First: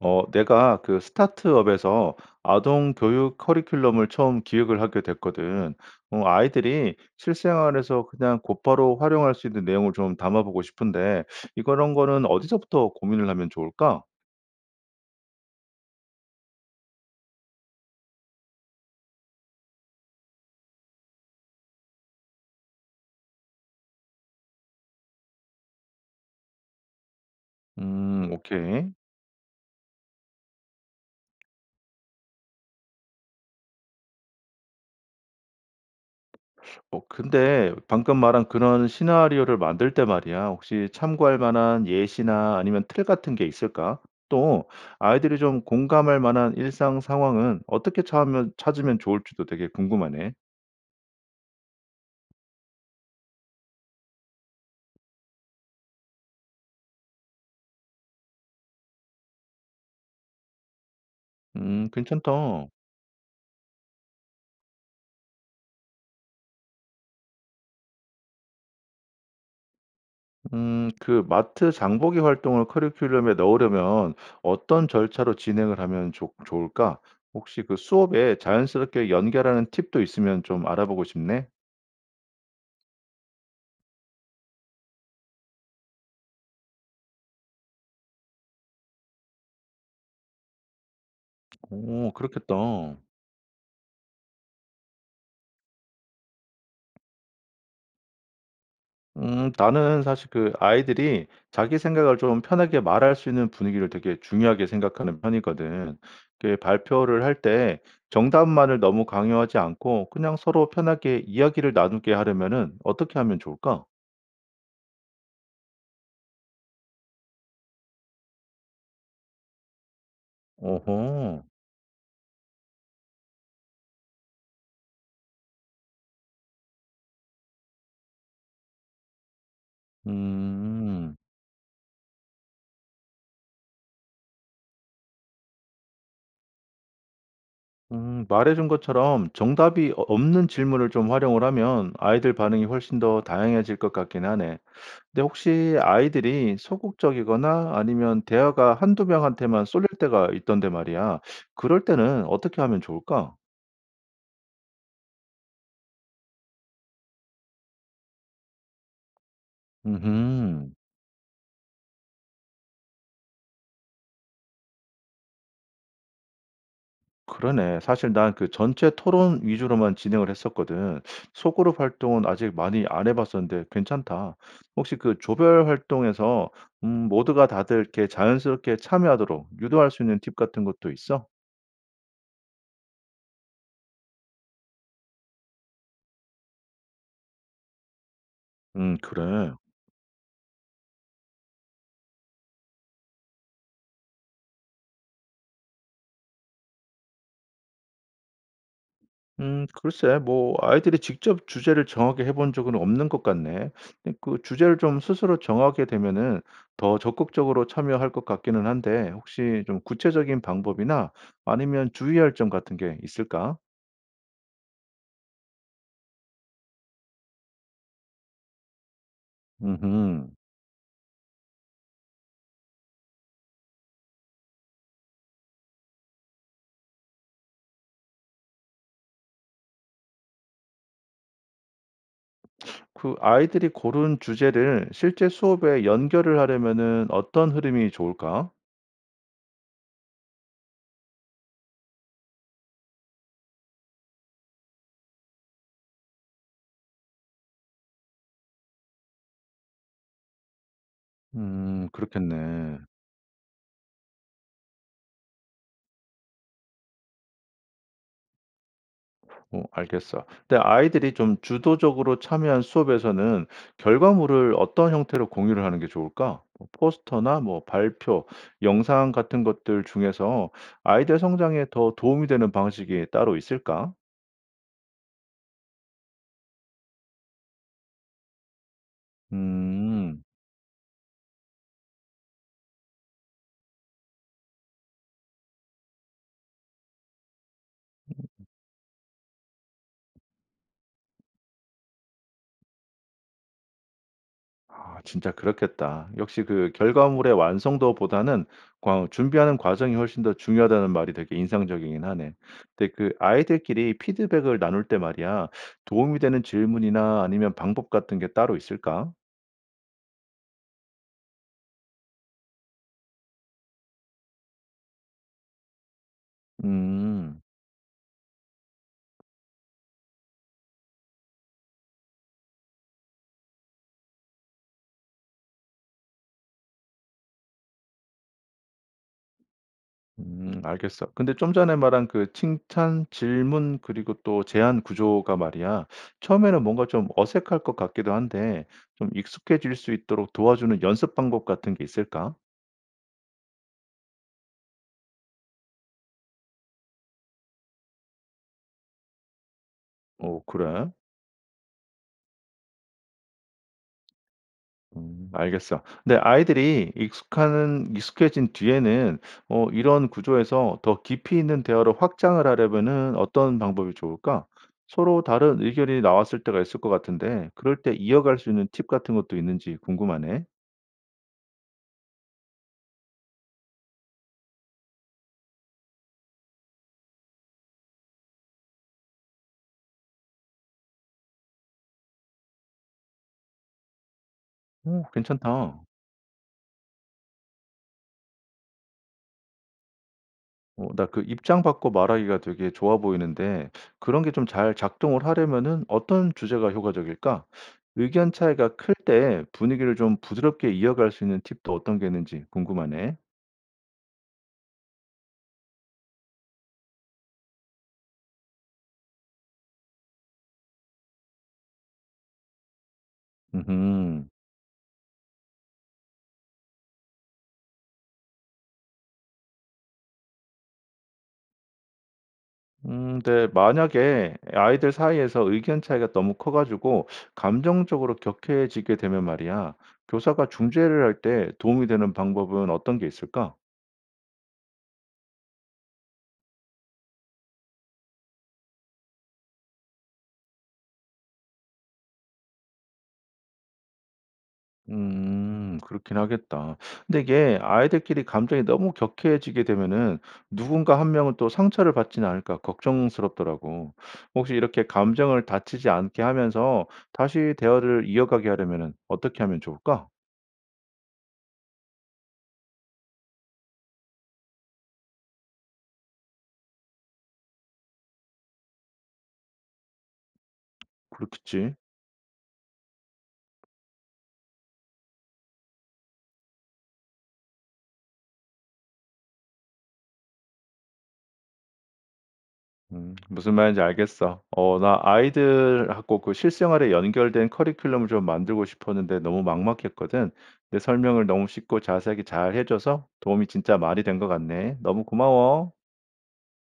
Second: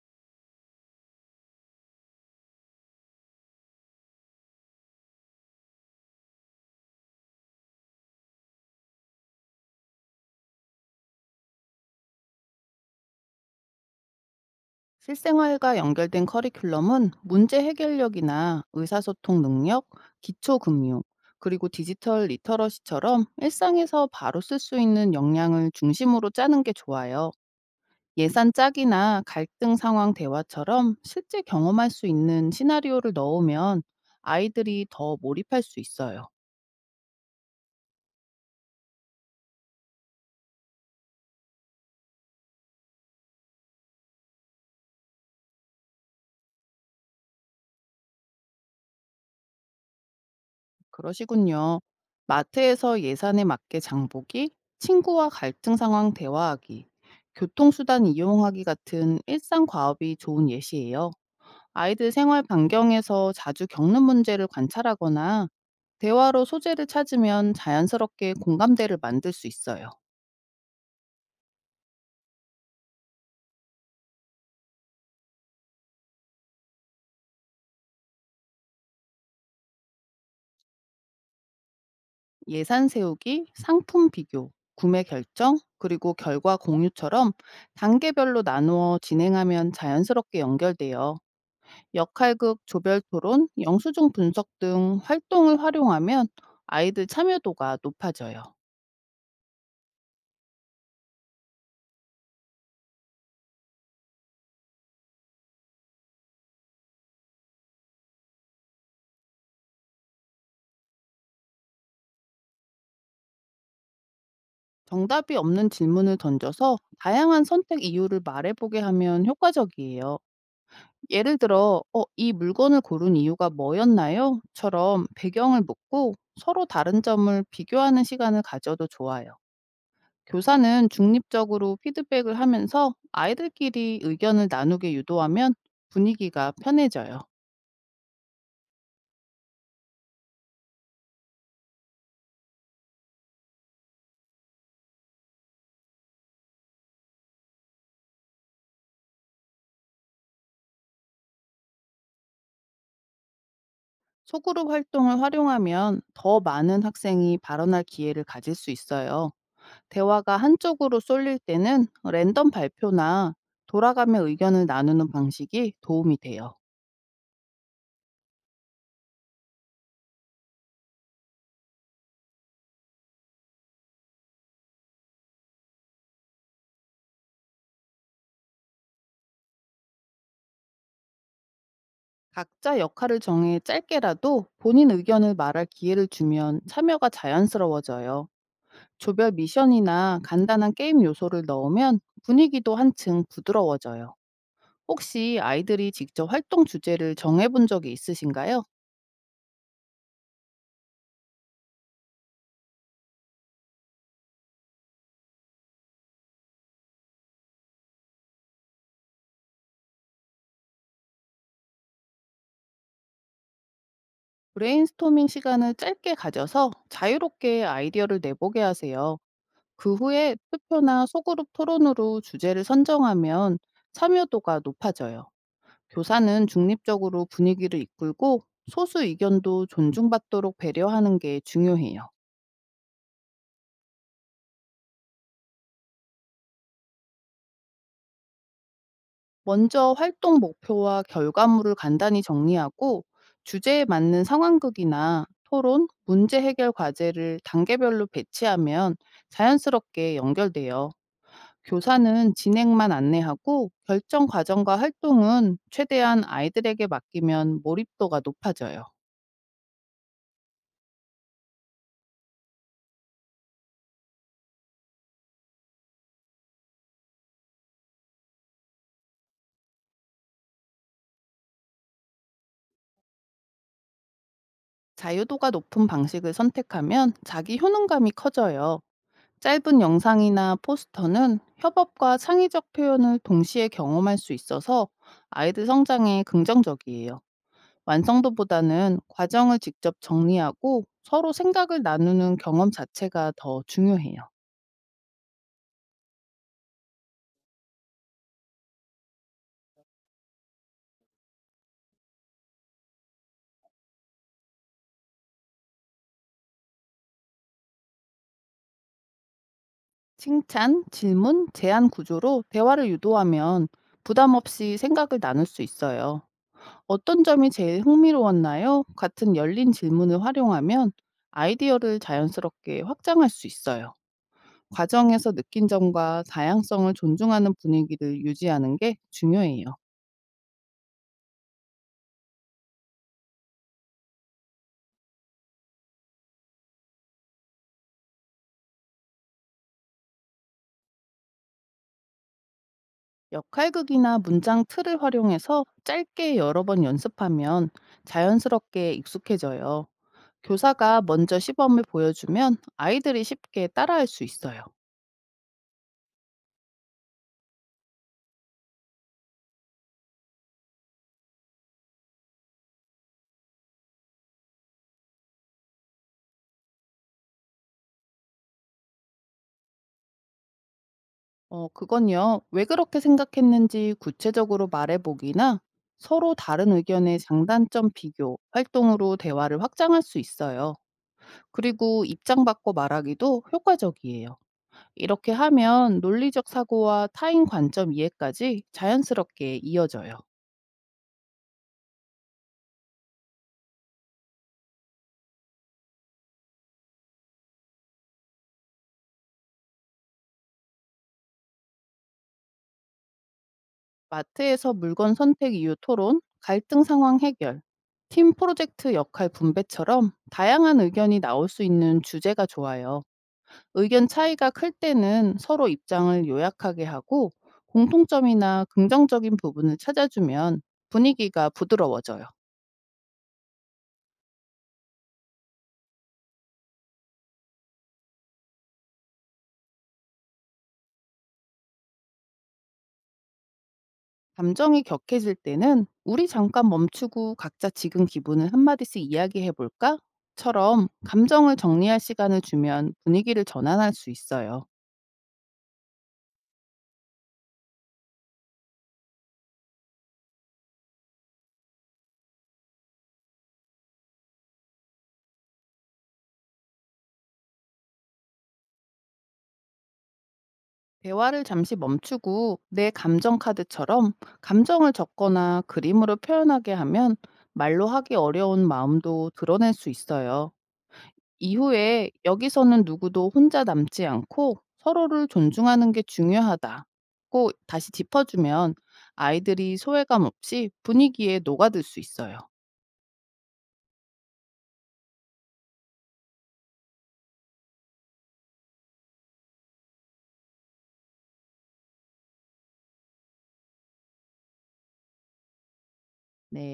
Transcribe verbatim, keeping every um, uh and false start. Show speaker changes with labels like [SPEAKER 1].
[SPEAKER 1] 어, 내가 그 스타트업에서 아동 교육 커리큘럼을 처음 기획을 하게 됐거든. 어, 아이들이 실생활에서 그냥 곧바로 활용할 수 있는 내용을 좀 담아보고 싶은데, 이런 거는 어디서부터 고민을 하면 좋을까?
[SPEAKER 2] 실생활과 연결된 커리큘럼은 문제 해결력이나 의사소통 능력, 기초금융, 그리고 디지털 리터러시처럼 일상에서 바로 쓸 수 있는 역량을 중심으로 짜는 게 좋아요.
[SPEAKER 1] 음,
[SPEAKER 2] 예산
[SPEAKER 1] 오케이.
[SPEAKER 2] 짝이나 갈등 상황 대화처럼 실제 경험할 수 있는 시나리오를 넣으면 아이들이 더 몰입할 수 있어요.
[SPEAKER 1] 어, 근데 방금 말한 그런 시나리오를 만들 때 말이야, 혹시 참고할 만한 예시나 아니면 틀 같은 게 있을까? 또 아이들이 좀 공감할 만한 일상 상황은 어떻게 찾으면, 찾으면 좋을지도 되게 궁금하네.
[SPEAKER 2] 그러시군요. 마트에서 예산에 맞게 장보기, 친구와 갈등 상황 대화하기, 교통수단 이용하기 같은 일상 과업이 좋은 예시예요.
[SPEAKER 1] 음,
[SPEAKER 2] 아이들
[SPEAKER 1] 괜찮다.
[SPEAKER 2] 생활 반경에서 자주 겪는 문제를 관찰하거나 대화로 소재를 찾으면 자연스럽게 공감대를 만들 수 있어요.
[SPEAKER 1] 음, 그 마트 장보기 활동을 커리큘럼에 넣으려면 어떤 절차로 진행을 하면 좋 좋을까? 혹시 그 수업에 자연스럽게 연결하는 팁도 있으면 좀 알아보고 싶네.
[SPEAKER 2] 예산 세우기, 상품 비교, 구매 결정, 그리고 결과 공유처럼 단계별로 나누어 진행하면 자연스럽게 연결돼요.
[SPEAKER 1] 오, 그렇겠다.
[SPEAKER 2] 역할극, 조별 토론, 영수증 분석 등 활동을 활용하면 아이들 참여도가 높아져요.
[SPEAKER 1] 음, 나는 사실 그 아이들이 자기 생각을 좀 편하게 말할 수 있는 분위기를 되게 중요하게 생각하는 편이거든. 그 발표를 할 때 정답만을 너무 강요하지 않고 그냥 서로 편하게 이야기를 나누게 하려면은 어떻게 하면 좋을까?
[SPEAKER 2] 정답이 없는 질문을 던져서 다양한 선택 이유를 말해보게 하면 효과적이에요. 예를
[SPEAKER 1] 오호.
[SPEAKER 2] 들어, 어, 이 물건을 고른 이유가 뭐였나요? 처럼 배경을 묻고 서로 다른 점을 비교하는 시간을 가져도 좋아요. 교사는
[SPEAKER 1] 음.
[SPEAKER 2] 중립적으로 피드백을 하면서 아이들끼리 의견을 나누게 유도하면 분위기가 편해져요.
[SPEAKER 1] 음, 말해 준 것처럼 정답이 어 없는 질문을 좀 활용을 하면 아이들 반응이 훨씬 더 다양해질 것 같긴 하네. 근데 혹시 아이들이 소극적이거나 아니면 대화가 한두 명한테만 쏠릴 때가 있던데 말이야. 그럴 때는 어떻게 하면 좋을까?
[SPEAKER 2] 소그룹 활동을 활용하면 더 많은 학생이 발언할 기회를 가질 수 있어요. 대화가
[SPEAKER 1] 음.
[SPEAKER 2] 한쪽으로 쏠릴 때는 랜덤 발표나 돌아가며 의견을 나누는 방식이 도움이 돼요.
[SPEAKER 1] 그러네. 사실 난 그 전체 토론 위주로만 진행을 했었거든. 소그룹 활동은 아직 많이 안 해봤었는데 괜찮다. 혹시 그 조별 활동에서 음, 모두가 다들 이렇게 자연스럽게 참여하도록 유도할 수 있는 팁 같은 것도 있어?
[SPEAKER 2] 각자 역할을 정해 짧게라도 본인 의견을 말할 기회를 주면 참여가 자연스러워져요.
[SPEAKER 1] 음,
[SPEAKER 2] 조별
[SPEAKER 1] 그래.
[SPEAKER 2] 미션이나 간단한 게임 요소를 넣으면 분위기도 한층 부드러워져요. 혹시 아이들이 직접 활동 주제를 정해본 적이 있으신가요?
[SPEAKER 1] 음, 글쎄, 뭐, 아이들이 직접 주제를 정하게 해본 적은 없는 것 같네. 근데 그 주제를 좀 스스로 정하게 되면은 더 적극적으로 참여할 것 같기는 한데, 혹시 좀 구체적인 방법이나 아니면 주의할 점 같은 게 있을까?
[SPEAKER 2] 브레인스토밍 시간을 짧게 가져서 자유롭게 아이디어를 내보게 하세요. 그
[SPEAKER 1] 음흠.
[SPEAKER 2] 후에 투표나 소그룹 토론으로 주제를 선정하면 참여도가 높아져요. 교사는 중립적으로 분위기를 이끌고 소수 의견도 존중받도록 배려하는 게 중요해요.
[SPEAKER 1] 그 아이들이 고른 주제를 실제 수업에 연결을 하려면은 어떤 흐름이 좋을까?
[SPEAKER 2] 먼저 활동 목표와 결과물을 간단히 정리하고 주제에 맞는 상황극이나 토론, 문제 해결 과제를 단계별로 배치하면 자연스럽게 연결돼요.
[SPEAKER 1] 음,
[SPEAKER 2] 교사는
[SPEAKER 1] 그렇겠네.
[SPEAKER 2] 진행만 안내하고 결정 과정과 활동은 최대한 아이들에게 맡기면 몰입도가 높아져요.
[SPEAKER 1] 어, 알겠어. 근데 아이들이 좀 주도적으로 참여한 수업에서는 결과물을 어떤 형태로 공유를 하는 게 좋을까? 뭐 포스터나 뭐 발표, 영상 같은 것들 중에서 아이들 성장에 더 도움이 되는 방식이 따로 있을까?
[SPEAKER 2] 자유도가 높은 방식을 선택하면 자기 효능감이 커져요. 짧은
[SPEAKER 1] 음.
[SPEAKER 2] 영상이나 포스터는 협업과 창의적 표현을 동시에 경험할 수 있어서 아이들 성장에 긍정적이에요. 완성도보다는 과정을 직접 정리하고 서로 생각을 나누는 경험 자체가 더 중요해요.
[SPEAKER 1] 아, 진짜 그렇겠다. 역시 그 결과물의 완성도보다는 과- 준비하는 과정이 훨씬 더 중요하다는 말이 되게 인상적이긴 하네. 근데 그 아이들끼리 피드백을 나눌 때 말이야, 도움이 되는 질문이나 아니면 방법 같은 게 따로 있을까?
[SPEAKER 2] 칭찬, 질문, 제안 구조로 대화를 유도하면 부담 없이 생각을 나눌 수 있어요. 어떤
[SPEAKER 1] 음.
[SPEAKER 2] 점이 제일 흥미로웠나요? 같은 열린 질문을 활용하면 아이디어를 자연스럽게 확장할 수 있어요. 과정에서 느낀 점과 다양성을 존중하는 분위기를 유지하는 게 중요해요.
[SPEAKER 1] 음, 알겠어. 근데 좀 전에 말한 그 칭찬, 질문 그리고 또 제안 구조가 말이야, 처음에는 뭔가 좀 어색할 것 같기도 한데 좀 익숙해질 수 있도록 도와주는 연습 방법 같은 게 있을까?
[SPEAKER 2] 역할극이나 문장 틀을 활용해서 짧게 여러 번 연습하면 자연스럽게 익숙해져요.
[SPEAKER 1] 오, 그래?
[SPEAKER 2] 교사가 먼저 시범을 보여주면 아이들이 쉽게 따라할 수 있어요.
[SPEAKER 1] 음, 알겠어. 근데 아이들이 익숙한 익숙해진 뒤에는 어 이런 구조에서 더 깊이 있는 대화로 확장을 하려면은 어떤 방법이 좋을까? 서로 다른 의견이 나왔을 때가 있을 것 같은데 그럴 때 이어갈 수 있는 팁 같은 것도 있는지 궁금하네.
[SPEAKER 2] 어, 그건요, 왜 그렇게 생각했는지 구체적으로 말해보기나 서로 다른 의견의 장단점 비교, 활동으로 대화를 확장할 수 있어요. 그리고 입장 바꿔 말하기도 효과적이에요.
[SPEAKER 1] 오,
[SPEAKER 2] 이렇게
[SPEAKER 1] 괜찮다.
[SPEAKER 2] 하면 논리적 사고와 타인 관점 이해까지 자연스럽게 이어져요.
[SPEAKER 1] 어 나 그 입장 바꿔 말하기가 되게 좋아 보이는데 그런 게 좀 잘 작동을 하려면은 어떤 주제가 효과적일까? 의견 차이가 클 때 분위기를 좀 부드럽게 이어갈 수 있는 팁도 어떤 게 있는지 궁금하네.
[SPEAKER 2] 마트에서 물건 선택 이유 토론, 갈등 상황 해결, 팀 프로젝트 역할 분배처럼 다양한 의견이 나올 수 있는 주제가 좋아요. 의견
[SPEAKER 1] 음흠.
[SPEAKER 2] 차이가 클 때는 서로 입장을 요약하게 하고 공통점이나 긍정적인 부분을 찾아주면 분위기가 부드러워져요.
[SPEAKER 1] 음, 근데 만약에 아이들 사이에서 의견 차이가 너무 커 가지고 감정적으로 격해지게 되면 말이야. 교사가 중재를 할 때 도움이 되는 방법은 어떤 게 있을까?
[SPEAKER 2] 감정이 격해질 때는 우리 잠깐 멈추고 각자 지금 기분을 한마디씩 이야기해 볼까? 처럼 감정을 정리할 시간을 주면 분위기를 전환할 수 있어요.
[SPEAKER 1] 음, 그렇긴 하겠다. 근데 이게 아이들끼리 감정이 너무 격해지게 되면은 누군가 한 명은 또 상처를 받지는 않을까 걱정스럽더라고. 혹시 이렇게 감정을 다치지 않게 하면서 다시 대화를 이어가게 하려면은 어떻게 하면 좋을까?
[SPEAKER 2] 대화를 잠시 멈추고 내 감정 카드처럼 감정을 적거나 그림으로 표현하게 하면 말로 하기 어려운 마음도 드러낼 수 있어요.
[SPEAKER 1] 그렇겠지.
[SPEAKER 2] 이후에 여기서는 누구도 혼자 남지 않고 서로를 존중하는 게 중요하다고 다시 짚어주면 아이들이 소외감 없이 분위기에 녹아들 수 있어요.
[SPEAKER 1] 음, 무슨 말인지 알겠어. 어 나 아이들하고 그 실생활에 연결된 커리큘럼을 좀 만들고 싶었는데 너무 막막했거든. 내 설명을 너무 쉽고 자세하게 잘 해줘서 도움이 진짜 많이 된 것 같네. 너무 고마워.
[SPEAKER 2] 네.